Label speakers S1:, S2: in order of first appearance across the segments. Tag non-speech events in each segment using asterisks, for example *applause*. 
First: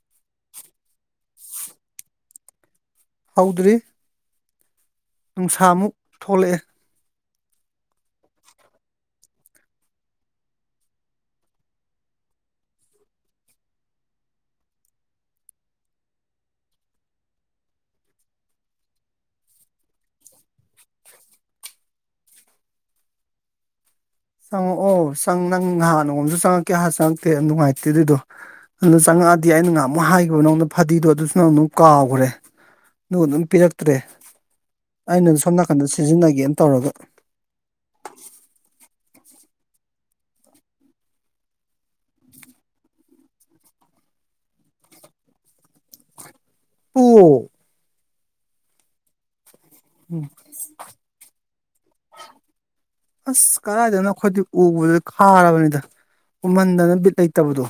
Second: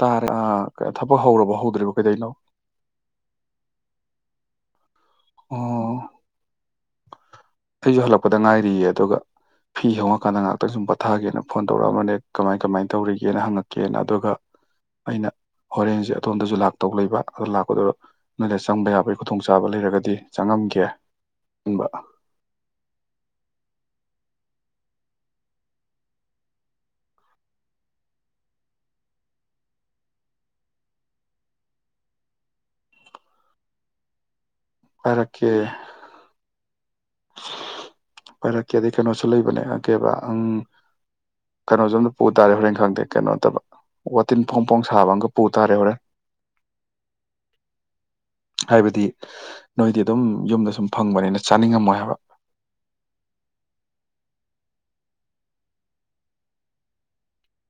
S1: ꯇꯥꯔꯦ ꯑ ꯊꯕꯛ ꯍꯧꯔꯕꯣ ꯍꯧꯗ꯭ꯔꯤꯕꯣ ꯀꯩꯗꯩꯅꯣ꯫
S2: ꯇꯧꯗ꯭ꯔꯤ ꯅꯨꯡꯁꯥꯑꯃꯨꯛ
S1: ꯑꯣ
S2: ꯊꯣꯛꯂꯛꯑꯦ꯫
S1: ꯑꯩꯁꯨ ꯍꯜꯂꯛꯄꯗ ꯉꯥꯏꯔꯤꯌꯦ ꯑꯗꯨꯒ꯫ ꯐꯤ ꯍꯣꯡꯉꯛꯀꯥꯟꯗ ꯉꯥꯏꯍꯥꯛꯇꯪ ꯁꯨꯝ ꯄꯣꯠꯊꯒꯦꯅ ꯐꯣꯟ ꯇꯧꯔꯛꯑꯝꯕꯅꯦ ꯀꯃꯥꯏ ꯀꯃꯥꯏꯅ ꯇꯧꯔꯤꯒꯦꯅ ꯍꯪꯉꯛꯀꯦꯅ ꯑꯗꯨꯒ ꯑꯩꯅ ꯍꯣꯔꯦꯟꯁꯦ ꯑꯗꯣꯝꯗꯁꯨ ꯂꯥꯛꯇꯧ ꯂꯩꯕ ꯑꯗꯨ ꯂꯥꯛꯄꯗꯣ꯫ ꯅꯣꯏꯗ ꯆꯪꯕ ꯌꯥꯕꯒꯤ ꯈꯨꯗꯣꯡꯆꯥꯕ ꯂꯩꯔꯒꯗꯤ ꯆꯪꯉꯝꯒꯦ ꯈꯟꯕ꯫
S2: ꯆꯪꯉꯛꯑꯣ ꯆꯪ ꯅꯪ ꯅꯍꯥꯟ ꯅꯣꯡꯃꯝꯁꯨ ꯆꯪꯉꯛꯀꯦ ꯍꯥꯏꯔ ꯆꯪꯉꯛꯇꯦ ꯑꯗꯨ ꯅꯨꯡꯉꯥꯏꯇꯦ ꯑꯗꯨꯏꯗꯣ꯫ ꯑꯗꯨꯗ ꯆꯪꯉꯛꯑꯗꯤ ꯑꯩꯅ ꯉꯥꯏꯍꯥꯃꯨꯛ ꯍꯥꯏꯈꯤꯕ ꯅꯪꯅ ꯐꯗꯤꯗꯣ ꯑꯗꯨꯁꯨ ꯅꯪꯅꯨꯛ ꯀꯥꯎꯈ꯭ꯔꯦ꯫ ꯑꯗꯨ ꯑꯗꯨꯝ ꯄꯤꯔꯛꯇ꯭ꯔꯦ ꯑꯩꯅ
S1: ꯄꯥꯏꯔꯛꯀꯦ
S2: ꯁꯣꯝ ꯅꯥꯀꯟꯗ ꯁꯤꯖꯤꯟꯅꯒꯦꯅ ꯇꯧꯔꯒ꯫
S1: ꯄꯔꯛꯀꯦꯗꯤ ꯀꯩꯅꯣꯁꯨ ꯂꯩꯕꯅꯦ ꯀꯦꯕ ꯀꯩꯅꯣꯁꯨꯝꯗ ꯄꯨ ꯇꯥꯔꯦ ꯍꯣꯔꯦꯟ ꯈꯪꯗꯦ ꯀꯩꯅꯣꯠꯇꯕ ꯋꯥꯇꯤꯟ ꯐꯣꯡ ꯐꯣꯡ ꯁꯥꯕ ꯑꯃꯒ ꯄꯨ ꯇꯥꯔꯦ ꯍꯣꯔꯦꯟ꯫
S2: ꯄꯨꯑꯣ꯫
S1: ꯍꯥꯏꯕꯗꯤ ꯅꯣꯏꯗꯤ ꯑꯗꯨꯝ ꯌꯨꯝꯗ ꯁꯨꯝ ꯐꯪꯕꯅꯤꯅ ꯆꯥꯅꯤꯡꯉꯝꯃꯣꯏ ꯍꯥꯏꯕ꯫
S2: ꯑꯁ ꯀꯥꯏꯗꯅ ꯑꯈꯣꯏ ꯎꯕꯗꯨꯗ ꯈꯥꯔꯕꯅꯤꯗ ꯎꯃꯟꯗꯅ ꯕꯤꯠ ꯂꯩꯇꯕꯗꯣ꯫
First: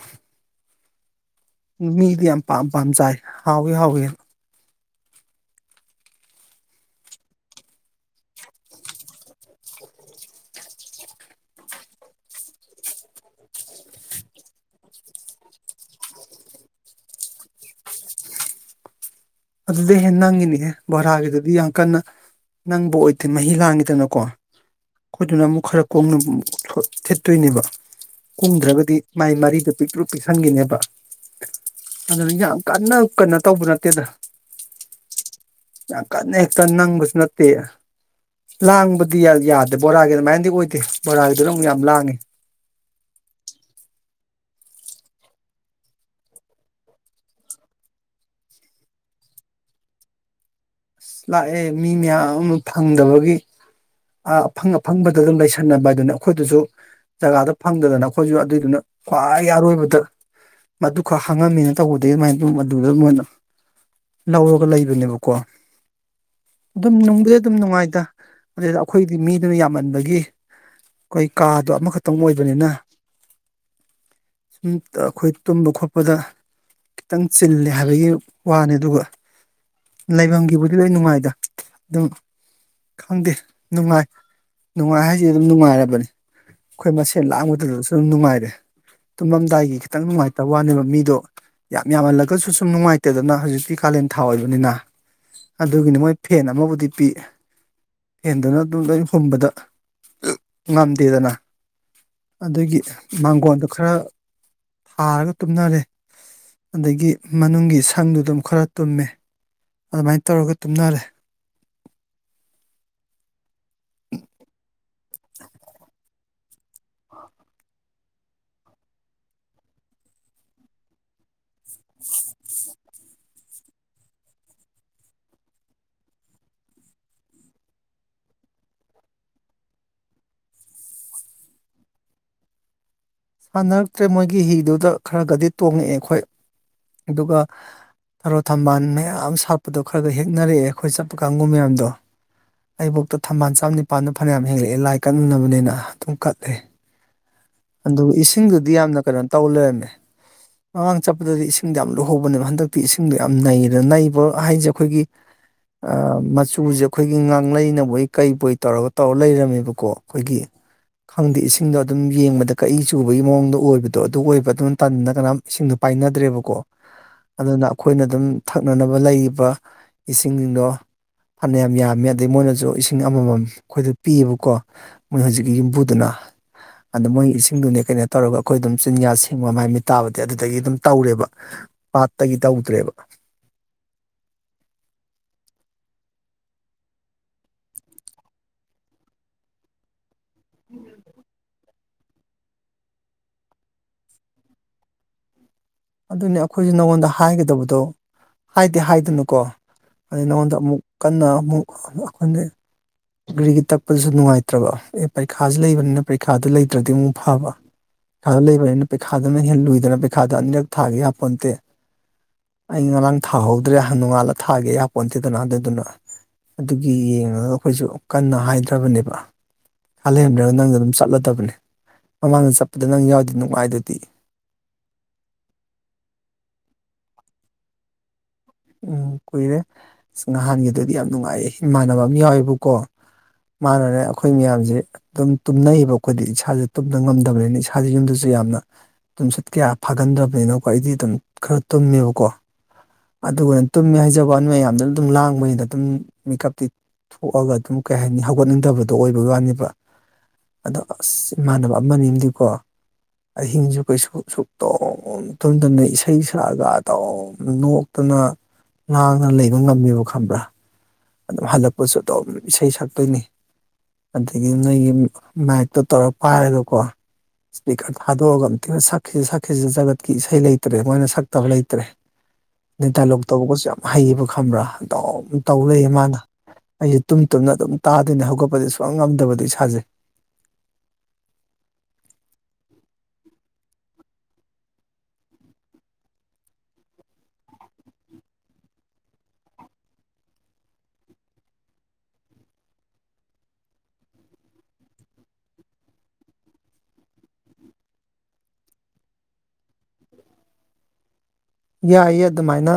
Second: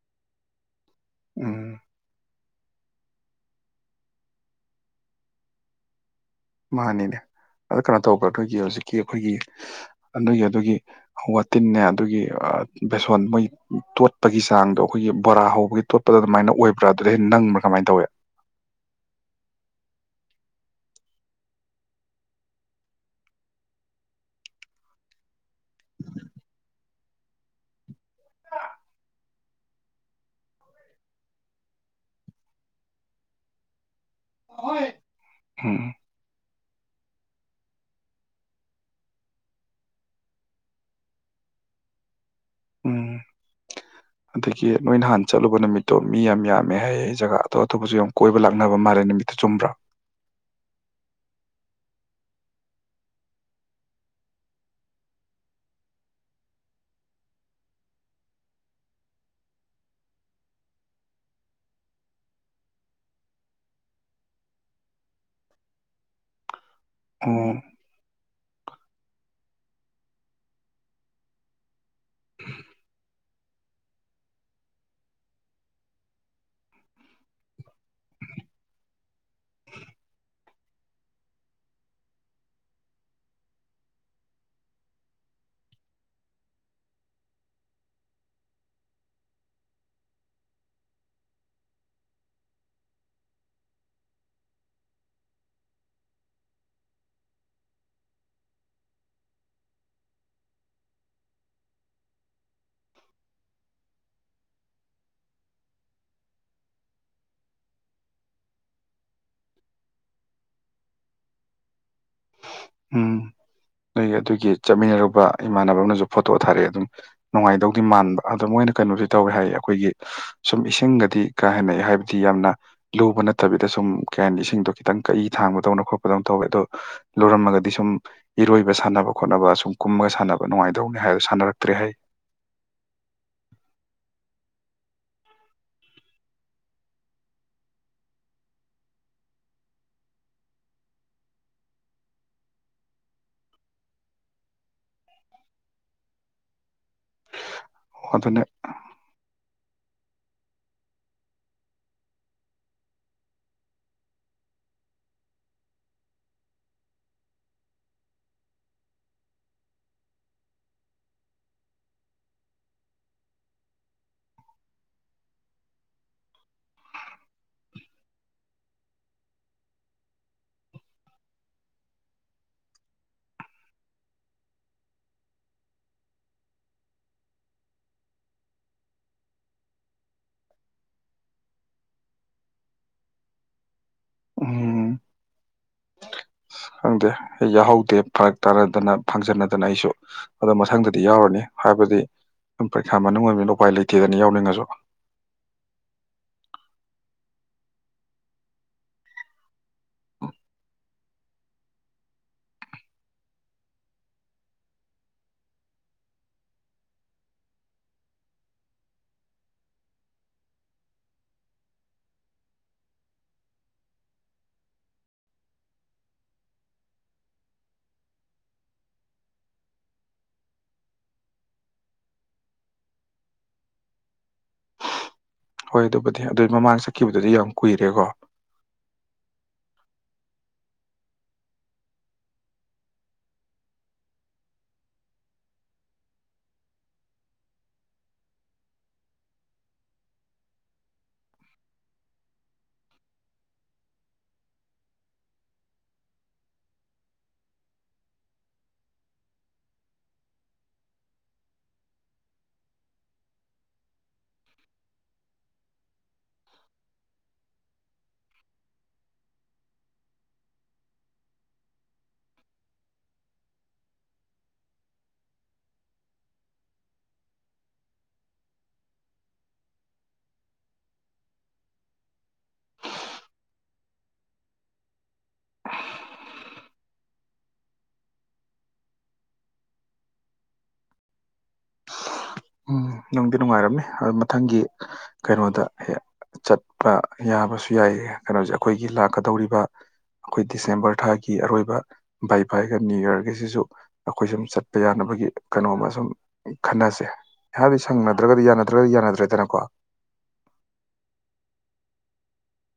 S1: ꯎꯝ
S2: ꯃꯤꯗꯤ ꯌꯥꯝ ꯄꯥꯝ ꯄꯥꯝ ꯆꯥꯏ ꯍꯥꯎꯋꯤ ꯍꯥꯎꯋꯤꯅ꯫
S1: ꯃꯥꯅꯤꯅꯦ ꯑ ꯀꯩꯅꯣ ꯇꯧꯕ꯭ꯔꯥ ꯑꯩꯈꯣꯏꯒꯤ ꯍꯧꯖꯤꯛꯀꯤ ꯑꯩꯈꯣꯏꯒꯤ ꯑꯗꯨꯒꯤ ꯑꯗꯨꯒꯤ꯫ ꯋꯥꯇꯤꯟꯅꯦ ꯑꯗꯨꯒꯤ ꯕꯦꯁꯣꯟ ꯃꯣꯏ ꯇꯣꯠꯄꯒꯤ ꯆꯥꯡꯗꯣ ꯑꯩꯈꯣꯏꯒꯤ ꯕꯣꯔꯥ ꯍꯧꯕꯒꯤ ꯇꯣꯠꯄꯗꯣ ꯑꯗꯨꯃꯥꯏꯅ ꯑꯣꯏꯕ꯭ꯔꯥ ꯑꯗꯨꯗ ꯍꯦꯟ ꯅꯪꯕ꯭ꯔꯥ ꯀꯃꯥꯏꯅ ꯇꯧꯋꯦ꯫
S2: ꯑꯗꯨꯗꯩ ꯍꯦꯟꯅ ꯅꯪꯉꯤꯅꯦꯍꯦ ꯕꯣꯔꯥꯒꯤꯗꯨꯗꯤ ꯌꯥꯝ ꯀꯟꯅ ꯅꯪꯕꯨ ꯑꯣꯏꯗꯦ ꯃꯍꯤ ꯂꯥꯡꯉꯤꯗꯅꯀꯣ꯫ ꯑꯩꯈꯣꯏꯗꯨꯅ ꯑꯃꯨꯛ ꯈꯔ ꯀꯨꯡꯅ ꯊꯤꯠꯇꯣꯏꯅꯦꯕ꯫ ꯀꯨꯝꯗ꯭ꯔꯒꯗꯤ ꯃꯥꯏ ꯃꯔꯤꯗ ꯄꯤꯛꯂꯨ ꯄꯤꯛꯁꯟꯈꯤꯅꯦꯕ ꯑꯗꯨꯅ ꯌꯥꯝ ꯀꯟꯅ ꯀꯟꯅꯣ ꯇꯧꯕ ꯅꯠꯇꯦꯗꯅ
S1: *unintelligible*
S2: ꯀꯦꯛ ꯅꯦ ꯅꯪꯒꯁꯨ ꯅꯠꯇꯦ ꯂꯥꯡꯕꯗꯤ ꯌꯥꯗꯦ ꯕꯣꯔꯥꯒꯤ ꯑꯗꯨꯃꯥꯏꯅꯗꯤ ꯑꯣꯏꯗꯦ ꯕꯣꯔꯥꯒꯤꯗꯨ ꯑꯃꯨꯛ ꯌꯥꯝ ꯂꯥꯡꯉꯦ
S1: ꯎꯝ
S2: *inaudible*
S1: ꯑꯗꯒꯤ ꯅꯣꯏ ꯅꯍꯥꯟ ꯆꯠꯂꯨꯕ ꯅꯨꯃꯤꯠꯇꯣ ꯃꯤ ꯌꯥꯝ ꯌꯥꯝꯃꯦ ꯍꯥꯏꯌꯦ ꯑꯩ ꯖꯒꯥ ꯑꯇꯣꯞ ꯑꯇꯣꯞꯄꯁꯨ ꯌꯥꯝ ꯀꯣꯏꯕ ꯂꯥꯛꯅꯕ ꯃꯥꯜꯂꯦ ꯅꯨꯃꯤꯠꯇꯨ ꯆꯨꯝꯕ꯭ꯔꯥ
S2: ꯂꯥꯛꯑꯦ ꯃꯤ ꯃꯌꯥꯝ ꯑꯃ ꯐꯪꯗꯕꯒꯤ ꯑ ꯑꯐꯪ ꯑꯐꯪꯕꯗ ꯑꯗꯨꯝ ꯂꯩꯁꯟꯅꯕ ꯍꯥꯏ ꯑꯗꯨꯅ ꯑꯩꯈꯣꯏꯗꯨꯁꯨ ꯖꯒꯥꯗ ꯐꯪꯗꯗꯅ ꯑꯩꯈꯣꯏꯁꯨ ꯑꯗꯨꯏꯗꯨꯅ ꯈ꯭ꯋꯥꯏ ꯑꯔꯣꯏꯕꯗ ꯃꯗꯨ ꯈꯔ ꯍꯥꯡꯉꯝꯃꯤꯅ ꯇꯧꯕꯗ ꯑꯗꯨꯃꯥꯏꯅ ꯑꯗꯨꯗ ꯃꯣꯏꯅ ꯂꯧꯔꯒ ꯂꯩꯕꯅꯦꯕꯀꯣ ꯑꯗꯨꯝ ꯅꯨꯡꯕꯨꯗꯤ
S1: ꯑꯣ
S2: ꯑꯗꯨꯝ ꯅꯨꯡꯉꯥꯏꯇ ꯑꯗꯨꯗ ꯑꯩꯈꯣꯏꯗꯤ ꯃꯤꯗꯨꯅ ꯌꯥꯝꯃꯟꯕꯒꯤ ꯑꯩꯈꯣꯏ ꯀꯥꯗꯣ ꯑꯃꯈꯛꯇꯪ ꯑꯣꯏꯕꯅꯤꯅ ꯑꯩꯈꯣꯏ ꯇꯨꯝꯕ ꯈꯣꯠꯄꯗ ꯈꯤꯇꯪ ꯆꯤꯜꯂꯦ ꯍꯥꯏꯕꯒꯤ ꯋꯥꯅꯤ ꯑꯗꯨꯒ ꯂꯩꯐꯝꯒꯤꯕꯨꯗꯤ ꯂꯣꯏ ꯅꯨꯡꯉꯥꯏꯗ ꯑꯗꯨꯝ ꯈꯪꯗꯦ ꯅꯨꯡꯉꯥꯏ ꯅꯨꯡꯉꯥꯏ ꯍꯥꯏꯁꯦ ꯑꯗꯨꯝ ꯅꯨꯡꯉꯥꯏꯔꯕꯅꯦ ꯑꯩꯈꯣꯏ ꯃꯁꯦꯟ ꯂꯥꯡꯕꯗꯨꯗꯁꯨ ꯑꯗꯨꯝ ꯅꯨꯡꯉꯥꯏꯔꯦ ꯇꯨꯝꯃꯝꯗꯥꯏꯒꯤ ꯈꯤꯇꯪ ꯅꯨꯡꯉꯥꯏꯇꯕ ꯋꯥꯅꯦꯕ ꯃꯤꯗꯣ ꯌꯥꯝ ꯌꯥꯝꯃꯜꯂꯒꯁꯨ ꯁꯨꯝ ꯅꯨꯡꯉꯥꯏꯇꯦꯗꯅ ꯍꯧꯖꯤꯛꯇꯤ ꯀꯥꯂꯦꯟ ꯊꯥ ꯑꯣꯏꯕꯅꯤꯅ ꯑꯗꯨꯒꯤꯅꯤ ꯃꯣꯏ ꯐꯦꯟ ꯑꯃꯕꯨꯗꯤ ꯄꯤ ꯍꯦꯟꯗꯅ ꯑꯗꯨꯝ ꯂꯣꯏ ꯍꯨꯝꯕꯗ ꯉꯝꯗꯦꯗꯅ ꯑꯗꯨꯒꯤ ꯃꯥꯡꯒꯣꯟꯗꯨ ꯈꯔ ꯊꯥꯔꯒ ꯇꯨꯝꯅꯔꯦ ꯑꯗꯒꯤ ꯃꯅꯨꯡꯒꯤ ꯁꯪꯗꯨ ꯑꯗꯨꯝ ꯈꯔ ꯇꯨꯝꯃꯦ ꯑꯗꯨꯃꯥꯏꯅ ꯇꯧꯔꯒ ꯇꯨꯝꯅꯔꯦ
S1: ꯎꯝ ꯑꯗꯨꯏ ꯑꯗꯨꯒꯤ ꯆꯠꯃꯤꯟꯅꯔꯨꯕ ꯏꯃꯥꯟꯅꯕꯅꯁꯨ ꯐꯣꯇꯣ ꯊꯥꯔꯛꯑꯦ ꯑꯗꯨꯝ ꯅꯨꯡꯉꯥꯏꯗꯧꯗꯤ ꯃꯥꯟꯕ ꯑꯗꯣ ꯃꯣꯏꯅ ꯀꯩꯅꯣꯁ ꯇꯧꯋꯦ ꯍꯥꯏꯌꯦ ꯑꯩꯈꯣꯏꯒꯤ ꯁꯨꯝ ꯏꯁꯤꯡꯒꯗꯤ ꯀꯥ ꯍꯟꯅ ꯍꯥꯏꯕꯗꯤ ꯌꯥꯝꯅ ꯂꯨꯕ ꯅꯠꯇꯕꯤꯗ ꯁꯨꯝ ꯀꯩ ꯍꯥꯏꯅꯤ ꯏꯁꯤꯡꯗꯣ ꯈꯤꯇꯪ ꯀꯛꯏ ꯊꯥꯡꯕꯗꯧꯅ ꯈꯣꯠꯄꯗꯧꯅ ꯇꯧꯋꯦ ꯑꯗꯣ ꯂꯨꯔꯃꯒ ꯗꯤ ꯁꯨꯝ ꯏꯔꯣꯏꯕ ꯁꯥꯟꯅꯕ ꯈꯣꯠꯅꯕ ꯁꯨꯝ ꯀꯨꯝꯃꯒ ꯁꯥꯟꯅꯕ ꯅꯨꯡꯉꯥꯏꯗꯧꯅꯦ ꯍꯥꯏꯣ ꯁꯥꯟꯅꯔꯛꯇ꯭ꯔꯦ ꯍꯥꯏ
S2: ꯁꯥꯟꯅꯔꯛꯇ꯭ꯔꯦ ꯃꯣꯏꯒꯤ ꯍꯤꯗꯨꯗ ꯈꯔꯒꯗꯤ ꯇꯣꯡꯉꯛꯑꯦ ꯑꯩꯈꯣꯏ ꯑꯗꯨꯒ ꯊꯔꯣ ꯊꯝꯕꯥꯜ ꯃꯌꯥꯝ ꯁꯥꯠꯄꯗꯣ ꯈꯔꯒ ꯍꯦꯛꯅꯔꯛꯑꯦ ꯑꯩꯈꯣꯏ ꯆꯠꯄ ꯀꯥꯡꯒꯕꯨ ꯃꯌꯥꯝꯗꯣ ꯑꯩꯕꯣꯛꯇ ꯊꯝꯕꯥꯜ ꯆꯥꯝ ꯅꯤꯄꯜꯗ ꯐꯅꯌꯥꯝ ꯍꯦꯜꯂꯛꯑꯦ ꯂꯥꯏ ꯀꯛꯅꯅꯕꯅꯤꯅ ꯑꯗꯨꯝ ꯀꯠꯂꯦ ꯑꯗꯨꯒ
S1: ꯑꯗꯨꯅ
S2: ꯏꯁꯤꯡꯗꯨꯗꯤ ꯌꯥꯝꯅ ꯀꯩꯅꯣ ꯇꯧ ꯂꯩꯔꯝꯃꯦ ꯃꯃꯥꯡ ꯆꯠꯄꯗꯗꯤ ꯏꯁꯤꯡꯗꯣ ꯌꯥꯝ ꯂꯨꯍꯧꯕꯅꯦꯕ ꯍꯟꯗꯛꯇꯤ ꯏꯁꯤꯡꯗꯣ ꯌꯥꯝ ꯅꯩꯗꯅ ꯅꯩꯕ ꯍꯥꯏꯁꯦ ꯑꯩꯈꯣꯏꯒꯤ ꯃꯆꯨꯁꯦ ꯑꯩꯈꯣꯏꯒꯤ ꯉꯥꯡꯂꯩꯅꯕꯣꯏ ꯀꯩꯕꯣꯏ ꯇꯧꯔꯒ ꯇꯧꯔ ꯂꯩꯔꯝꯃꯦꯕꯀꯣ ꯑꯩꯈꯣꯏꯒꯤ ꯈꯪꯗꯦ ꯏꯁꯤꯡꯗꯣ ꯑꯗꯨꯝ ꯌꯦꯡꯕꯗ ꯑꯗ ꯀꯛꯏ ꯆꯨꯕꯒꯤ ꯃꯑꯣꯡꯗꯣ ꯑꯣꯏꯕꯗꯣ ꯑꯗꯨ ꯑꯣꯏꯕ ꯑꯗꯨꯝ ꯇꯟꯅ ꯀꯅꯥꯝ ꯏꯁꯤꯡꯗꯣ ꯄꯥꯏꯅꯗ꯭ꯔꯦꯕꯀꯣ ꯑꯗꯨꯅ ꯑꯩꯈꯣꯏꯅ ꯑꯗꯨꯝ ꯊꯛꯅꯅꯕ ꯂꯩꯔꯤꯕ ꯏꯁꯤꯡꯗꯣ ꯐꯥꯅꯥ ꯌꯥꯝ ꯌꯥꯝꯃꯤ ꯑꯗꯩ ꯃꯣꯏꯅꯁꯨ ꯏꯁꯤꯡ ꯑꯃꯃꯝ ꯑꯩꯈꯣꯏꯗ ꯄꯤꯌꯦꯕꯀꯣ ꯃꯣꯏ ꯍꯧꯖꯤꯛꯀꯤ ꯌꯨꯝꯕꯨꯗꯨꯅ ꯑꯗꯥ ꯃꯣꯏ ꯏ ꯁꯤꯡꯗꯨꯅꯦ ꯀꯩꯅꯣ ꯇꯧꯔꯒ ꯑꯩꯈꯣꯏ ꯑꯗꯨꯝ ꯆꯤꯟꯌꯥ ꯁꯦꯡꯕ ꯃꯥꯏꯃꯤꯠ ꯇꯥꯕꯗꯤ ꯑꯗꯨꯗꯒꯤ ꯑꯗꯨꯝ ꯇꯧꯔꯦꯕ ꯄꯥꯠꯇꯒꯤ ꯇꯧꯗ꯭ꯔꯦꯕ
S1: ꯎꯝ ꯈꯪꯗꯦ ꯑꯩ ꯌꯥꯎꯍꯧꯗꯦ ꯐꯔꯛ ꯇꯥꯅꯗꯅ ꯐꯪꯖꯟꯅꯗꯅ ꯑꯩꯁꯨ ꯑꯗꯣ ꯃꯊꯪꯗꯗꯤ ꯌꯥꯎꯔꯅꯤ ꯍꯥꯏꯕꯗꯤ ꯄꯔꯤꯈꯥ ꯃꯅꯨꯡ ꯑꯣꯏꯕꯅꯤꯅ ꯎꯄꯥꯏ ꯂꯩꯇꯦꯗꯅ ꯌꯥꯎꯅꯤꯡꯉꯁꯨ
S2: ꯑꯗꯨꯅꯤ ꯑꯩꯈꯣꯏꯁꯨ ꯅꯪꯉꯣꯟꯗ ꯍꯥꯏꯒꯗꯕꯗꯣ ꯍꯥꯏꯗꯤ ꯍꯥꯏꯗꯅꯀꯣ ꯑꯗꯩ ꯅꯉꯣꯟꯗ ꯑꯃꯨꯛ ꯀꯟꯅ ꯑꯃꯨꯛ ꯑꯩꯈꯣꯏꯅ ꯒꯔ꯭ꯤ ꯒꯔꯤ ꯇꯛꯄꯗꯨꯁꯨ ꯅꯨꯡꯉꯥꯏꯇ꯭ꯔꯕ ꯑꯦ ꯄꯔꯤꯈꯥꯥꯁ ꯂꯩꯕꯅꯤꯅ ꯄꯔꯤꯈꯥꯗꯨ ꯂꯩꯇ꯭ꯔꯗꯤ ꯑꯃꯨꯛ ꯐꯕ ꯄꯩꯈꯥ ꯂꯩꯕꯅꯤꯅ ꯄꯩꯈꯥꯗꯅ ꯍꯦꯟꯅ ꯂꯨꯏꯗꯅ ꯄꯩꯈꯥꯗꯣ ꯑꯅꯤꯔꯛ ꯊꯥꯒꯦ ꯌꯥꯄꯣꯟꯇꯦ ꯑꯩ ꯉꯔꯥꯡ ꯊꯥꯍꯧꯗ꯭ꯔꯦ ꯅꯣꯡꯉꯜꯂꯥ ꯊꯥꯒꯦ ꯌꯥꯄꯣꯟꯇꯦꯗꯅ ꯑꯗꯨꯗꯨꯅ ꯑꯗꯨꯒꯤ ꯌꯦꯡꯉꯒ ꯑꯩꯈꯣꯏꯁꯨ ꯀꯟꯅ ꯍꯥꯏꯗ꯭ꯔꯕꯅꯦꯕ ꯄꯩꯈꯥ ꯂꯩꯔꯝꯗ꯭ꯔꯒ ꯅꯪ ꯑꯗꯨꯝ ꯆꯠꯂꯗꯕꯅꯦ ꯃꯃꯥꯡꯗ ꯆꯠꯄꯗ ꯅꯪ ꯌꯥꯎꯗꯨꯗꯤ ꯅꯨꯡꯉꯥꯏꯗꯨꯗꯤ
S1: ꯍꯣꯏ ꯑꯗꯨꯕꯨꯗꯤ ꯑꯗꯨ ꯃꯃꯥꯡꯗ ꯆꯠꯈꯤꯕꯗꯨꯗꯤ ꯌꯥꯝ ꯀꯨꯏꯔꯦꯀꯣ
S2: ꯎꯝ ꯀꯨꯏꯔꯦ ꯑꯁ ꯅꯍꯥꯟꯒꯤꯗꯨꯗꯤ ꯌꯥꯝ ꯅꯨꯡꯉꯥꯏꯌꯦ ꯏꯃꯥꯟꯅꯕ ꯑꯃ ꯌꯥꯎꯋꯦꯕꯀꯣ ꯃꯥꯅꯅꯦ ꯑꯩꯈꯣꯏ ꯃꯌꯥꯝꯁꯤ ꯑꯗꯨꯝ ꯇꯨꯝꯅꯩꯕ ꯑꯩꯈꯣꯏꯗꯤ ꯏꯁꯥꯁꯦ ꯇꯨꯝꯗꯥ ꯉꯝꯗꯕꯅꯤꯅ ꯏꯁꯥꯁꯦ ꯌꯨꯝꯗꯁꯨ ꯌꯥꯝꯅ ꯌꯨꯝꯆꯠ ꯀꯌꯥ ꯐꯥꯒꯟꯗ꯭ꯔꯕꯅꯤꯅꯀꯣ ꯑꯩꯗꯤ ꯑꯗꯨꯝ ꯈꯔ ꯇꯨꯝꯃꯦꯕꯀꯣ ꯑꯗꯨꯒꯅ ꯇꯨꯝꯃꯦ ꯍꯥꯏꯖꯕ ꯑꯅꯤ ꯃꯌꯥꯝꯗꯨꯅ ꯑꯗꯨꯝ ꯂꯥꯡꯕꯒꯤꯗ ꯑꯗꯨꯝ ꯃꯤꯀꯞꯇꯤ ꯊꯣꯛꯑꯒ ꯑꯗꯨꯝ ꯀꯩ ꯍꯥꯏꯅꯤ ꯍꯧꯒꯠꯅꯤꯡꯗꯕꯗꯣ ꯑꯣꯏꯕ ꯋꯥꯅꯦꯕ ꯑꯗꯣ ꯑꯁ ꯏꯃꯥꯟꯅꯕ ꯑꯃ ꯑꯅꯤꯃꯥꯗꯤꯀꯣ ꯑꯍꯤꯡꯁꯨ ꯀꯩꯁꯨ ꯑ ꯁꯨꯛ ꯇꯨꯝ ꯇꯨꯝꯗꯥꯃꯦ ꯏꯁꯩ ꯁꯛꯑꯒ ꯑꯗꯨꯝ ꯅꯣꯛ ꯑꯗꯨꯨꯅ ꯂꯥꯡꯅ ꯂꯩꯕ ꯉꯝꯃꯦꯕ ꯈꯪꯕ꯭ꯔꯥ ꯑꯗꯨꯝ ꯍꯜꯂꯛꯄꯁꯨ ꯑꯗꯨꯝ ꯏꯁꯩ ꯁꯛꯇꯣꯏꯅꯤ ꯑꯗꯒꯤ ꯅꯣꯏꯒꯤ ꯃꯥꯏꯛꯇꯣ ꯇꯧꯔꯒ ꯄꯥꯏꯔꯒꯥꯀꯣ ꯏꯁꯄꯤꯀꯔ ꯊꯥꯗꯣꯛꯑꯒ ꯌꯥꯝ ꯊꯤꯅꯥ ꯁꯛꯈꯤꯁꯤ ꯁꯛꯈꯤꯁꯤꯅꯥ ꯖꯒꯠꯀꯤ ꯏꯁꯩ ꯂꯩꯇ꯭ꯔꯦ ꯃꯣꯏꯅ ꯁꯛꯇꯕ ꯂꯩꯇ꯭ꯔꯦ ꯑꯗ ꯗꯥꯏꯂꯣꯛ ꯇꯧꯕꯒꯁꯨ ꯌꯥꯝ ꯍꯩꯌꯦꯕ ꯈꯪꯕꯔꯥ ꯑꯗꯨꯝ ꯇꯧ ꯂꯩꯌꯦ ꯏꯃꯥꯅ ꯑꯩꯁꯦ ꯇꯨꯝ ꯇꯨꯝꯅ ꯑꯗꯨꯝ ꯇꯥꯗꯣꯏꯅꯦ ꯍꯧꯒꯠꯄꯗꯤ ꯁꯨꯡꯉꯥꯝ ꯉꯝꯗꯕꯗꯣ ꯏꯁꯥꯖꯦ
S1: ꯎꯝ ꯅꯪꯗꯤ ꯅꯨꯡꯉꯥꯏꯔꯝꯅꯤ ꯑꯗꯨ ꯃꯊꯪꯒꯤ ꯀꯩꯅꯣꯗ ꯍꯦꯛ ꯆꯠꯄ ꯌꯥꯕꯁꯨ ꯌꯥꯏ ꯀꯩꯅꯣꯁꯦ ꯑꯩꯈꯣꯏꯒꯤ ꯂꯥꯛꯀꯗꯧꯔꯤꯕ ꯑꯩꯈꯣꯏ ꯗꯤꯁꯦꯝꯕꯔ ꯊꯥꯒꯤ ꯑꯔꯣꯏꯕ ꯕꯥꯏ ꯕꯥꯏꯒ ꯅ꯭ꯌꯨ ꯌꯔꯒꯤꯁꯤꯁꯨ ꯑꯩꯈꯣꯏ ꯁꯨꯝ ꯆꯠꯄ ꯌꯥꯅꯕꯒꯤ ꯀꯩꯅꯣꯝꯃ ꯁꯨꯝ ꯈꯟꯅꯁꯦ ꯍꯥꯏꯕꯗꯤ ꯁꯪꯅꯗ꯭ꯔꯒꯗꯤ ꯌꯥꯅꯗ꯭ꯔꯒꯗꯤ ꯌꯥꯅꯗ꯭ꯔꯦꯗꯅꯀꯣ
S2: ꯌꯥꯏꯌꯦ ꯑꯗꯨꯃꯥꯏꯅ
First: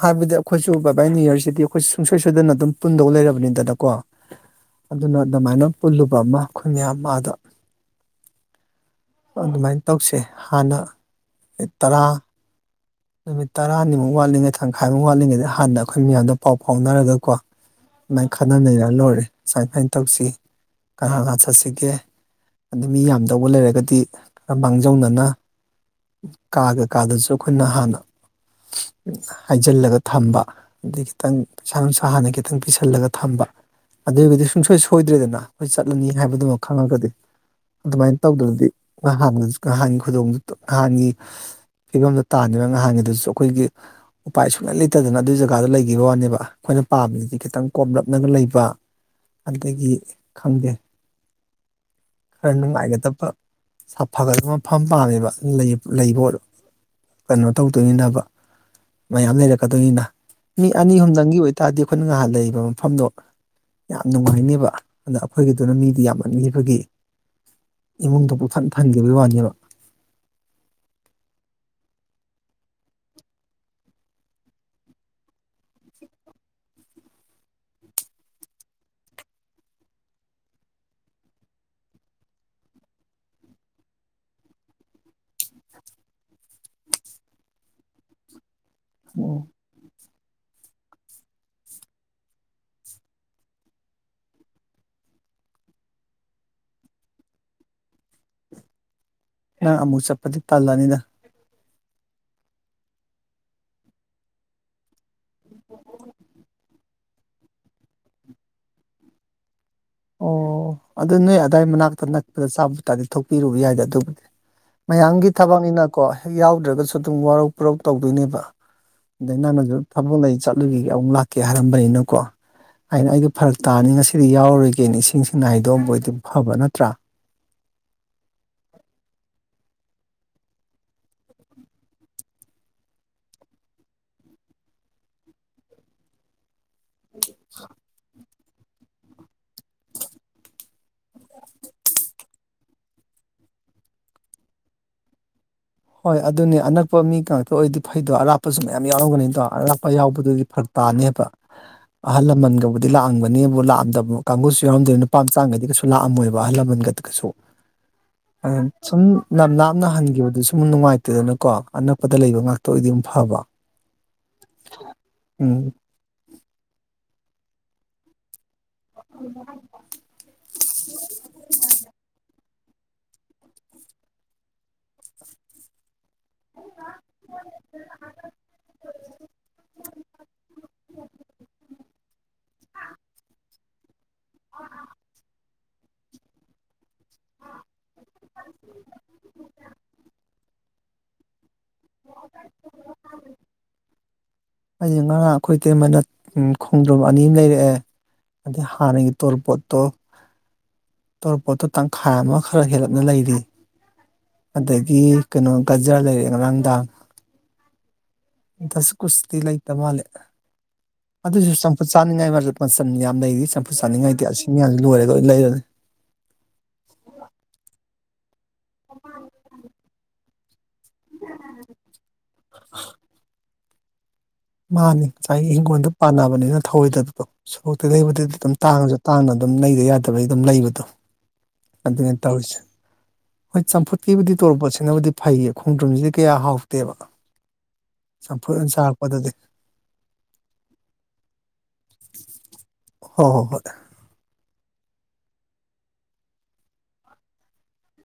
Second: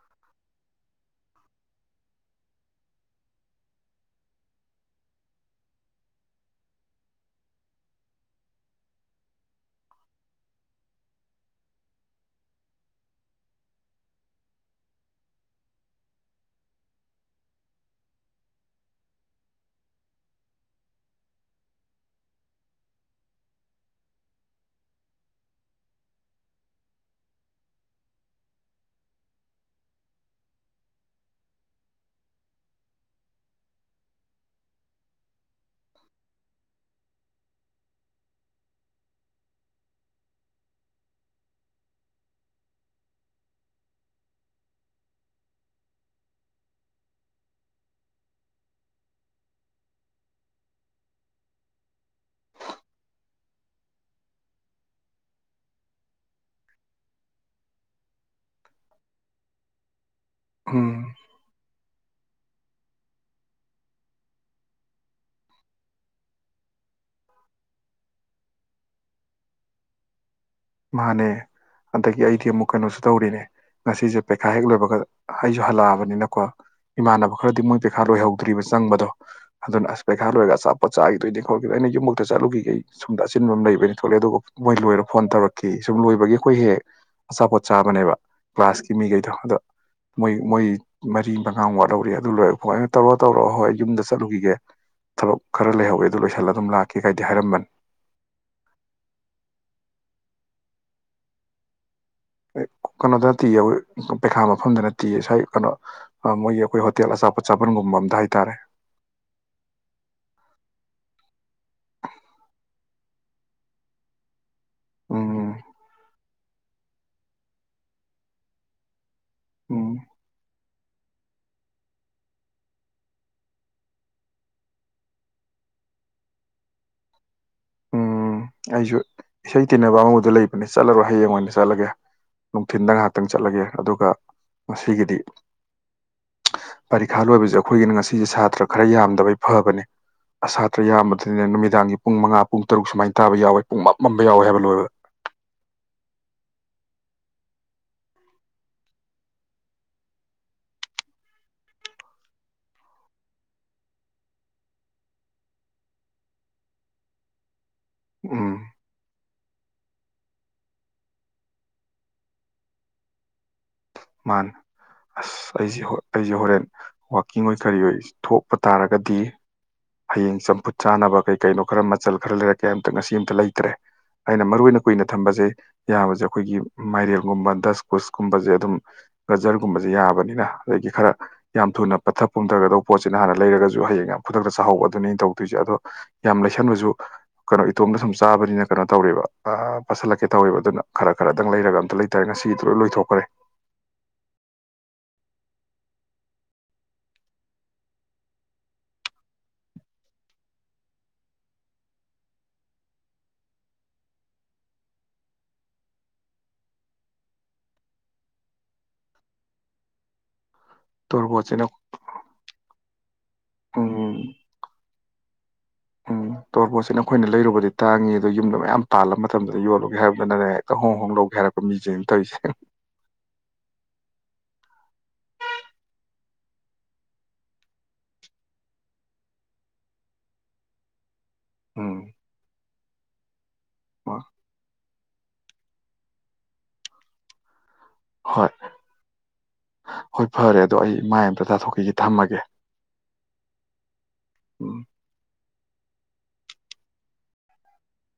S2: ꯍꯥꯏꯕꯗꯤ ꯑꯩꯈꯣꯏꯁꯨ ꯕꯥ ꯕꯥꯏ ꯅꯤꯨ ꯌꯔꯁꯤꯗꯤ ꯑꯩꯈꯣꯏ ꯁꯨꯡꯁꯣꯏ ꯁꯣꯏꯗꯅ ꯑꯗꯨꯝ ꯄꯨꯟꯗꯧ ꯂꯩꯔꯕꯅꯤꯗꯅꯀꯣ ꯑꯗꯨꯅ ꯑꯗꯨꯃꯥꯏꯅ ꯄꯨꯜꯂꯨꯕ ꯑꯃ ꯑꯩꯈꯣꯏ ꯃ ꯃꯥꯗ ꯑꯗꯨꯃꯥꯏꯅ ꯇꯧꯁꯦ ꯍꯥꯟꯅ ꯇꯔꯥ ꯅꯨꯃꯤꯠ ꯇꯔꯥꯅꯤꯃꯨꯛ ꯋꯥꯠꯂꯤꯉꯩ ꯊꯥꯈꯥꯏꯃꯨꯛ ꯋꯥꯠꯂꯤꯉꯩꯗ ꯍꯥꯟꯅ ꯑꯩꯈꯣꯏ ꯃꯌꯥꯝꯗ ꯄꯥꯎ ꯐꯥꯎꯅꯔꯒ ꯀꯣ ꯁꯨꯃꯥꯏꯅ ꯈꯟꯅ ꯅꯩꯅꯔ ꯂꯣꯏꯔꯦ ꯁꯨꯃꯥꯏꯅ ꯁꯨꯃꯥꯏꯅ ꯇꯧꯁꯤ ꯀꯅꯥ ꯀꯅꯥ ꯆꯠꯁꯤꯒꯦ ꯑꯗ ꯃꯤ ꯌꯥꯝꯗꯧꯕ ꯂꯩꯔꯒꯗꯤ ꯈꯔ ꯃꯥꯡꯖꯧꯅꯅ ꯀꯥꯒ ꯀꯥꯗꯁꯨ ꯑꯩꯈꯣꯏꯅ ꯍꯥꯟꯅ ꯍꯥꯏꯖꯤꯜꯂꯒ ꯊꯝꯕ ꯑꯗꯩ ꯈꯤꯇꯪ ꯄꯩꯁꯥ ꯅꯨꯡꯁꯥ ꯍꯥꯟꯅ ꯈꯤꯇꯪ ꯄꯤꯁꯜꯂꯒ ꯊꯝꯕ ꯑꯗꯨ ꯑꯣꯏꯔꯒꯗꯤ ꯁꯨꯡꯁꯣꯏ ꯁꯣꯏꯗ꯭ꯔꯦꯗꯅ ꯑꯩꯈꯣꯏ ꯆꯠꯂꯅꯤ ꯍꯥꯏꯕꯗꯨꯃ ꯈꯪꯉꯒꯗꯤ ꯑꯗꯨꯃꯥꯏꯅ ꯇꯧꯗꯔꯥꯗꯤ ꯅꯍꯥꯟꯅ ꯅꯍꯥꯟꯒꯤ ꯈꯨꯗꯣꯡ ꯅꯍꯥꯟꯒꯤ ꯐꯤꯕꯝꯗ ꯇꯥꯗꯅ ꯉꯍꯥꯟꯒꯤꯗꯨꯁꯨ ꯑꯩꯈꯣꯏꯒꯤ ꯎꯄꯥꯏ ꯁꯨꯡꯂꯩ ꯂꯩꯇꯗꯅ ꯑꯗꯨꯒꯤ ꯖꯒꯥꯗ ꯂꯩꯈꯤꯕ ꯋꯥꯅꯦꯕ ꯑꯩꯈꯣꯏꯅ ꯄꯥꯝꯃꯤꯗꯗꯤ ꯈꯤꯇꯪ ꯀꯣꯝꯂꯞꯅꯒ ꯂꯩꯕ ꯑꯗꯒꯤ ꯈꯪꯗꯦ ꯈꯔ ꯅꯨꯡꯉꯥꯏꯒꯗꯕꯐꯒꯗꯕ ꯃꯐꯝ ꯄꯥꯝꯃꯦꯕ ꯂꯩꯕ ꯑꯣꯏꯔꯣ ꯀꯩꯅꯣ ꯇꯧꯗꯣꯏꯅꯤꯅꯕ ꯃꯌꯥꯝ ꯂꯩꯔꯛꯀꯗꯣꯏꯅꯤꯅ ꯃꯤ ꯑꯅꯤ
S1: ꯎꯝ
S2: ꯑꯨꯝꯗꯪꯒꯤ ꯑꯣꯏ ꯇꯇꯥꯔꯗꯤ ꯑꯩꯈꯣꯏꯅ ꯉꯍꯥꯟ ꯂꯩꯔꯤꯕ ꯃꯐꯝꯗꯣ ꯌꯥꯝ ꯅꯨꯡꯉꯥꯏꯅꯦꯕ ꯑꯗ ꯑꯩꯈꯣꯏꯒꯤꯗꯨꯅ ꯃꯤꯗꯤ ꯌꯥꯝꯃꯕꯤꯕꯒꯤ ꯏꯃꯨꯡꯗꯣ ꯄꯛꯊꯠ ꯊꯍꯟꯈꯤꯕꯒꯤ ꯋꯥꯅꯦꯕ
S1: ꯃꯥꯅꯦ ꯑꯗꯒꯤ ꯑꯩꯗꯤ ꯑꯃꯨꯛ ꯀꯩꯅꯣꯁꯨ ꯇꯧꯔꯤꯅꯦ ꯉꯁꯤꯁꯦ ꯄꯩꯈꯥ ꯍꯦꯛ ꯂꯣꯏꯕꯒ ꯑꯩꯁꯨ ꯍꯜꯂꯛꯑꯕꯅꯤꯅꯀꯣ ꯏꯃꯥꯟꯅꯕ ꯈꯔꯗꯤ ꯃꯣꯏ ꯄꯩꯈꯥ ꯂ ꯑꯣꯏꯍꯧꯗ꯭ꯔꯤꯕ ꯆꯪꯕꯗꯣ ꯑꯗꯨꯅ ꯑꯁ ꯄꯩꯈꯥ ꯂꯣꯏꯔꯒ ꯆꯞꯄ ꯆꯥꯈꯤꯗꯣꯏꯅꯦ ꯈꯔꯈꯤꯗꯣꯏ ꯑꯩꯅ ꯌꯨꯝꯃꯛꯇ ꯆꯠꯂꯨꯈꯤꯈꯩ ꯁꯣꯨꯝꯗ ꯑꯆꯤꯟꯕ ꯑꯃ ꯂꯩꯕꯅꯤ ꯊꯣꯛꯂꯦ ꯑꯗꯨꯒ ꯃꯣꯏ ꯂꯣꯏꯔ ꯐꯣꯟ ꯇꯧꯔꯛꯀꯦ ꯀꯤ ꯁꯨꯝ ꯂꯣꯏꯕꯒꯤ ꯑꯩꯈꯣꯏ ꯍꯦꯛ ꯍꯦꯛ ꯑꯆꯥꯄꯣꯠ ꯆꯥꯕꯅꯦꯕ ꯀ꯭ꯂꯒꯥꯁꯀꯤ ꯃꯤꯈꯩꯗꯣ
S2: ꯑꯣ
S1: ꯑꯗꯣ ꯃꯣꯏ ꯃꯣꯏ ꯃꯔꯤ ꯃꯉꯥ ꯋꯥꯠꯍꯧꯔꯤ ꯑꯗꯨ ꯂꯣꯏꯔꯦ ꯑꯩꯈꯣꯏ ꯑꯩꯅ ꯇꯧꯔ ꯇꯧꯔꯛꯑꯣ ꯍꯣꯏ ꯑꯩ ꯌꯨꯝꯗ ꯆꯠꯂꯨꯈꯤꯒꯦ ꯊꯕꯛ ꯈꯔ ꯂꯩꯍꯧꯋꯦ ꯑꯗꯨ ꯂꯣꯏꯁꯜꯂ ꯑꯗꯨꯝ ꯂꯥꯛꯀꯦ ꯀꯥꯏꯗꯤ ꯍꯥꯏꯔꯝꯕꯅꯤ
S2: ꯅꯪ ꯑꯃꯨꯛ ꯆꯠꯄꯗꯤ ꯇꯜꯂꯅꯤꯗ
S1: ꯀꯩꯅꯣꯗ ꯅꯇꯤꯌꯦ ꯑꯣꯏ ꯄꯩꯈꯥ ꯃꯐꯝꯗ ꯅꯇꯤꯌꯦ ꯁ꯭ꯋꯥꯏ ꯀꯩꯅꯣ ꯑ ꯃꯣꯏꯒꯤ ꯑꯩꯈꯣꯏ ꯍꯣꯇꯦꯜ ꯑꯆꯥꯄꯣꯠ ꯆꯥꯕꯟꯒꯨꯝꯕ ꯑꯝꯗ ꯍꯥꯏꯇꯥꯔꯦ
S2: ꯑꯣ ꯑꯗꯨ ꯅꯣꯏ ꯑꯗꯥꯏ ꯃꯅꯥꯛꯇ ꯅꯛꯄꯗ ꯆꯥꯕ ꯇꯥꯔꯗꯤ ꯊꯣꯛꯄꯤꯔꯨꯕ ꯌꯥꯏꯗ ꯑꯗꯨꯕꯨꯗꯤ ꯃꯌꯥꯝꯒꯤ
S1: ꯎꯝ
S2: ꯊꯕꯛꯅꯤꯅꯀꯣ ꯍꯦꯛ ꯌꯥꯎꯗ꯭ꯔꯒꯁꯨ ꯑꯗꯨꯝ ꯋꯥꯔꯧ ꯄꯨꯔꯧ ꯇꯧꯗꯣꯏꯅꯦꯕ ꯑꯗꯩ ꯅꯪꯅꯁꯨ
S1: ꯎꯝ
S2: ꯊꯕꯛ ꯂꯩ ꯆꯠꯂꯨꯒꯤꯒꯦ ꯑꯃꯨꯛ ꯂꯥꯛ ꯀꯦ ꯍꯥꯏꯔꯝꯕꯅꯤꯅꯀꯣ ꯑꯩꯅ ꯑꯩꯗꯣ ꯐꯔꯛ ꯇꯥꯅꯤ ꯉꯁꯤꯗꯤ ꯌꯥꯎꯔꯣꯏ ꯒꯦ ꯏꯁꯦꯡꯅ ꯍꯥꯏꯗꯣꯛ ꯑꯝꯕ ꯑꯣꯏꯗꯤ ꯐꯕ ꯅꯠꯇ꯭ꯔꯥ
S1: ꯎꯝ ꯑꯩꯁꯨ ꯏꯁꯩ ꯇꯤꯟꯅꯕ ꯑꯃꯕꯨꯗ ꯂꯩꯕꯅꯦ ꯆꯠꯂꯔꯣꯏ ꯍꯌꯦꯡ ꯑꯣꯏꯅ ꯆꯠꯂꯒꯦ ꯅꯨꯡꯊꯤꯟꯗ ꯉꯥꯏꯍꯥꯛꯇꯪ ꯆꯠꯂꯒꯦ ꯑꯗꯨꯒ ꯉꯁꯤꯒꯤꯗꯤ ꯄꯔꯤꯈꯥ ꯂꯣꯏꯕꯁꯦ ꯑꯩꯈꯣꯏꯒꯤꯅ ꯉꯁꯤꯁꯦ ꯁꯥꯇ꯭ꯔ ꯈꯔ ꯌꯥꯝꯗꯕꯩ ꯐꯕꯅꯦ ꯑ ꯁꯥꯇ꯭ꯔ ꯌꯥꯝꯕꯗꯨꯅꯤꯅ ꯅꯨꯃꯤꯗꯥꯡꯒꯤ ꯄꯨꯡ ꯃꯉꯥ ꯄꯨꯡ ꯇꯔꯨꯛ ꯁꯨꯃꯥꯏ ꯇꯥꯕ ꯌꯥꯎꯋꯦ ꯄꯨꯡ ꯃꯃꯝꯕ ꯌꯥꯎꯋꯦ ꯍꯥꯏꯕ ꯂꯣꯏꯕ
S2: ꯍꯣꯏ ꯑꯗꯨꯅꯤ ꯑꯅꯛꯄ ꯃꯤ ꯉꯥꯛꯇ ꯑꯣꯏꯔꯗꯤ ꯐꯩꯗꯣ ꯑꯔꯥꯞꯄꯁꯨ ꯃꯌꯥꯝ ꯌꯥꯎꯔꯝꯒꯅꯤꯗꯣ ꯑꯔꯥꯞꯄ ꯌꯥꯎꯕꯗꯨꯗꯤ ꯐꯔꯛ ꯇꯥꯅꯦꯕ ꯑꯍꯜ ꯂꯃꯟꯒꯕꯨꯗꯤ ꯂꯥꯛꯑꯝꯕꯅꯤꯕꯨ ꯂꯥꯛꯑꯝꯗꯕ ꯀꯥꯡꯒꯨꯁꯨ ꯌꯥꯎꯔꯝꯗꯣꯏ ꯅꯨꯄꯥ ꯃꯆꯥꯥꯡꯒꯩꯗꯤ ꯀꯩꯁꯨ ꯂꯥꯛꯑꯃꯣꯏꯕ ꯑꯍꯜ ꯂꯃꯟꯒꯗꯤ
S1: ꯎꯝ
S2: ꯁꯨꯝ ꯅꯝ ꯂꯥꯞꯅ ꯍꯟꯈꯤꯕꯗꯨꯁꯨ ꯅꯨꯡꯉꯥꯏꯇꯦꯗꯅꯀꯣ ꯑꯅꯛꯄꯗ ꯂꯩꯕ ꯉꯥꯛꯇ ꯑꯣꯏꯗꯤ ꯑꯃꯨꯛ ꯐꯕ
S1: ꯃꯥꯅꯦ ꯑꯁ
S2: ꯎꯝ
S1: ꯑꯩꯁꯦ ꯑꯩꯁꯦ ꯍꯣꯔꯦꯟ ꯋꯥꯛꯀꯤꯡ ꯑꯣꯏ ꯀꯔꯤ ꯑꯣꯏ ꯊꯣꯛ ꯄ ꯇꯥꯔꯒꯗꯤ ꯍꯌꯦꯡ ꯆꯝꯐꯨꯠ ꯆꯥꯅꯕ ꯀꯩ ꯀꯩꯅꯣ ꯈꯔ ꯃꯆꯜ ꯈꯔ ꯂꯩꯔꯛꯀꯦ ꯑꯃꯇ ꯉꯁꯤ ꯑꯃꯝꯇ ꯂꯩꯇ꯭ꯔꯦ ꯑꯩꯅ ꯃꯔꯨ ꯑꯣꯏꯅ ꯀꯨꯏꯅ ꯊꯝꯕꯁꯦ ꯌꯥꯕꯁꯦ ꯑꯩꯈꯣꯏꯒꯤ ꯃꯥꯏꯔꯦꯜꯒꯨꯝꯕ ꯗꯁ ꯀꯨꯁꯀꯨꯝꯕꯁꯦ ꯑꯗꯨꯝ ꯖꯔꯒꯨꯝꯕꯁꯦ ꯌꯥꯕꯅꯤꯅ ꯑꯗꯒꯤ ꯈꯔ ꯌꯥꯝ ꯊꯨꯅ ꯄꯠꯊ ꯄꯨꯝꯊꯒꯗꯧꯕ ꯄꯣꯠꯁꯤꯅ ꯍꯥꯟꯅ ꯂꯩꯔꯒꯁꯨ ꯍꯌꯦꯡ ꯈꯨꯗꯛꯇ ꯆꯥꯍꯧꯕ ꯑꯗꯨꯅꯤ ꯑꯩ ꯇꯧꯗꯣꯏꯁꯦ ꯑꯗꯣ ꯌꯥꯝ ꯂꯩꯁꯟꯕꯁꯨ ꯀꯩꯅꯣ ꯏꯇꯣꯝꯗ ꯁꯨꯝ ꯆꯥꯕꯅꯤꯅ ꯀꯩꯅꯣ ꯇꯧꯔꯦꯕ ꯑꯥ ꯄꯥꯁꯤꯜꯂꯛꯀꯦ ꯇꯧꯋꯦꯕ ꯑꯗꯨꯅ ꯈꯔ ꯈꯔꯗꯪ ꯂꯩꯔꯒ ꯑꯝꯇ ꯂꯩꯇꯥꯔꯦ ꯉꯁꯤꯗꯤ ꯂꯣꯏ ꯂꯣꯏꯊꯣꯛꯈꯔꯦ
S2: ꯑꯩꯁꯦ ꯉꯔꯥꯡ ꯑꯩꯈꯣꯏ ꯏꯇꯩꯃꯅ ꯈꯣꯡꯗ꯭ꯔꯝ ꯑꯅꯤꯝ ꯂꯩꯔꯛꯑꯦ ꯑꯗꯩ ꯍꯥꯟꯅꯒꯤ ꯇꯣꯔꯄꯣꯠꯇꯣ ꯇꯧꯔꯛꯄꯣꯠꯇꯣ ꯇꯪꯈꯥꯏ ꯑꯃ ꯈꯔ ꯍꯦꯜꯂꯞꯅ ꯂꯩꯔꯤ ꯑꯗꯒꯤ ꯀꯩꯅꯣ ꯒꯖꯔ ꯂꯩꯔꯛꯑꯦ ꯉꯔꯥꯡ ꯗꯥꯡ ꯗꯁ ꯀꯨꯁꯇꯤ ꯂꯩꯇ ꯃꯥꯂꯦ ꯑꯗꯨꯁꯨ
S1: ꯇꯣꯔꯕꯣꯠꯁꯤꯅ
S2: ꯆꯝꯐꯨꯠ ꯆꯥꯅꯤꯡꯉꯥꯏ ꯃꯆꯜ ꯌꯥꯝ ꯂꯩꯔꯤ ꯆꯝꯐꯨꯠ
S1: ꯎꯝ
S2: ꯆꯥꯅꯤꯡꯉꯥꯏꯗꯤ ꯑꯁꯤ ꯃꯌꯥꯝꯁꯤ ꯂꯣꯏꯔꯒ ꯑꯣꯏ ꯂꯩꯔꯅꯤ
S1: ꯎꯝ ꯇꯣꯔꯕꯣꯠꯁꯤꯅ ꯑꯩꯈꯣꯏꯅ ꯂꯩꯔꯨꯕꯗꯤ ꯇꯥꯡꯉꯤ ꯑꯗꯣ ꯌꯨꯝꯗꯣ ꯃꯌꯥꯝ ꯄꯥꯜꯂ ꯃꯇꯝꯗ ꯌꯣꯜꯂꯨꯒꯦ ꯍꯥꯏꯕꯗꯨꯗꯅꯅꯦ ꯇ ꯍꯣꯡ ꯍꯣꯡ ꯂꯧꯒꯦ ꯍꯥꯏꯔꯛꯄ ꯃꯤꯁꯦꯡꯅ ꯇꯧꯔꯤꯁꯦ
S2: ꯃꯥꯅꯤ ꯉꯁꯥꯏꯒꯤ ꯏꯪꯡꯈꯣꯜꯗ ꯄꯥꯟꯅꯕꯅꯤꯅ ꯊꯧꯑꯣꯏꯗꯕꯗꯣ ꯁꯣꯔꯣꯛꯇ ꯂꯩꯕꯗꯗꯤ ꯑꯗꯨꯝ ꯇꯥꯡꯉꯁꯨ ꯇꯥꯡꯅ ꯑꯗꯨꯝ ꯂꯩꯗ ꯌꯥꯗꯕꯒꯤ ꯑꯗꯨꯝ ꯂꯩꯕꯗꯣ
S1: ꯎꯝ
S2: ꯑꯗꯨꯅꯦ ꯇꯧꯔꯤꯁꯦ ꯍꯣꯏ ꯆꯝꯐꯨꯠꯀꯤꯕꯨꯗꯤ ꯇꯧꯔꯄꯣꯠꯁꯤꯅꯕꯨꯗꯤ ꯐꯩꯌꯦ ꯈꯣꯡꯗ꯭ꯔꯨꯝꯁꯤꯗꯤ ꯀꯌꯥ ꯍꯥꯎꯇꯦꯕ
S1: ꯍꯣꯏ
S2: ꯆꯝꯐꯨꯠ ꯑꯣꯏꯅ ꯆꯥꯔꯛꯄꯗꯗꯤ
S1: ꯍꯣꯏ ꯐꯔꯦ ꯑꯗꯣ ꯑꯩ ꯃꯥꯏ ꯑꯝꯇ ꯇꯥꯊꯣꯛꯈꯤꯒꯦ ꯊꯝꯃꯒꯦ
S2: ꯍꯣ ꯍꯣ ꯍꯣꯏ
S1: ꯎꯝ